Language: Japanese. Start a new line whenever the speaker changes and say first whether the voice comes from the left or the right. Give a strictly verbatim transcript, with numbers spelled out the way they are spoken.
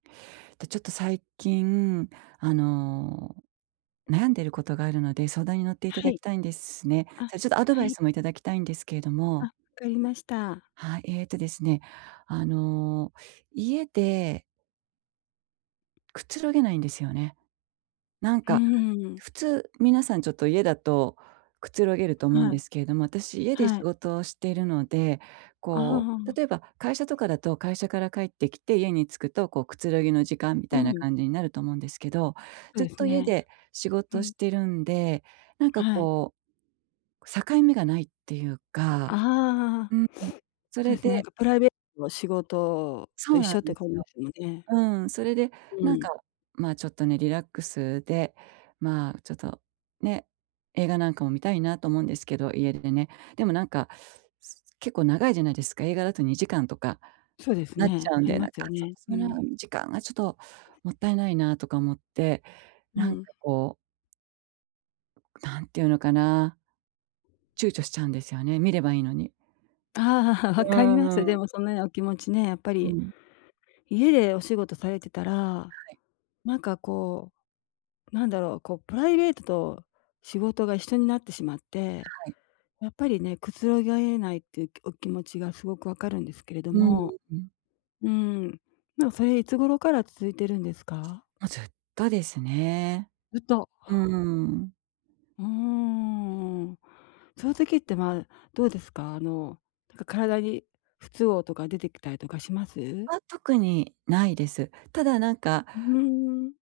right: ちょちょっと最近、あの、悩んでることがあるので、相談に乗っていた
left: は
right: だき
left: い。
right: たいんですね。
left: あ、
right: じゃ、ちょっとアド
left: は
right: バイ
left: い。
right: スもいただきたいんですけど
left: あ、
right: も
left: 分かりました。
right: はい。ええとですね、あの、家でくつろげないんですよね。なん
left: う
right: か、
left: ーん。
right: 普通、皆さんちょっと、家だとくつろげると思うん
left: は
right: で
left: い。
right: すけども、私家で
left: は
right: 仕
left: い。
right: 事してるので
left: ああ、
right: こ
left: は
right: う、
left: ん。
right: 例えば会社とかだと、会社から帰ってきて家に着くと、こう、くつろぎの時間み
left: う
right: たいな
left: ん。
right: 感じになると思うんですけど、
left: そ
right: ず
left: う
right: っ
left: です
right: と家
left: ね。
right: で仕
left: う
right: 事し
left: ん。
right: てるんで、なんか
left: はい。
right: こう、境目がないっていうか
left: ああ、
right: うん。そ
left: そう
right: れ
left: ですね。なん
right: で
left: かプライベと仕事
right: そ
left: と
right: う
left: 一
right: なん
left: 緒っ
right: で
left: て感
right: す
left: じで
right: よ。
left: すよね。
right: うん、それで、
left: う
right: なん
left: ん。
right: か、まあちょっとね、リラックスで、まあ、ちょっと、ね、映画なんかも観たいなと思うんですけど、家ででね。でもなんか、す結構長いじゃないですか、映画だとにじかんとか
left: そうです
right: なっち
left: ね、
right: ゃうん
left: あり
right: で、
left: ま
right: なんか、
left: すよ
right: あ、そ
left: ね、
right: そ
left: う
right: の
left: ん。
right: 時間がちょっともったいないなとか思って、
left: う
right: なんか
left: ん。
right: こうなんていうのかな、躊躇しちゃうんですよね、観ればいいのに。
left: ああ、
right: う
left: 分かります、
right: ー
left: で
right: ん。
left: もそんなよお気持ちね、やっぱ
right: う、う
left: り。
right: ん。
left: 家でお仕事されてたら、
right: はい。
left: なんかこう、なんだろう、こうプライベートと仕事が一緒になってしまって、
right: はい。
left: やっぱりね、くつろげないっていうお気持ちがすごく分かるんですけれど
right: うん、
left: も、
right: うん。
left: うーん、ま、それいつ頃から続いてるんですか？
right: も、ずっとですね。
left: ずっと！
right: うーん。
left: うーん、うん。そう時ってま、どうですか？あの、なんか体に不都合とか出てきたりとかします？
right: は、特にないです。ただなんか
left: うーん。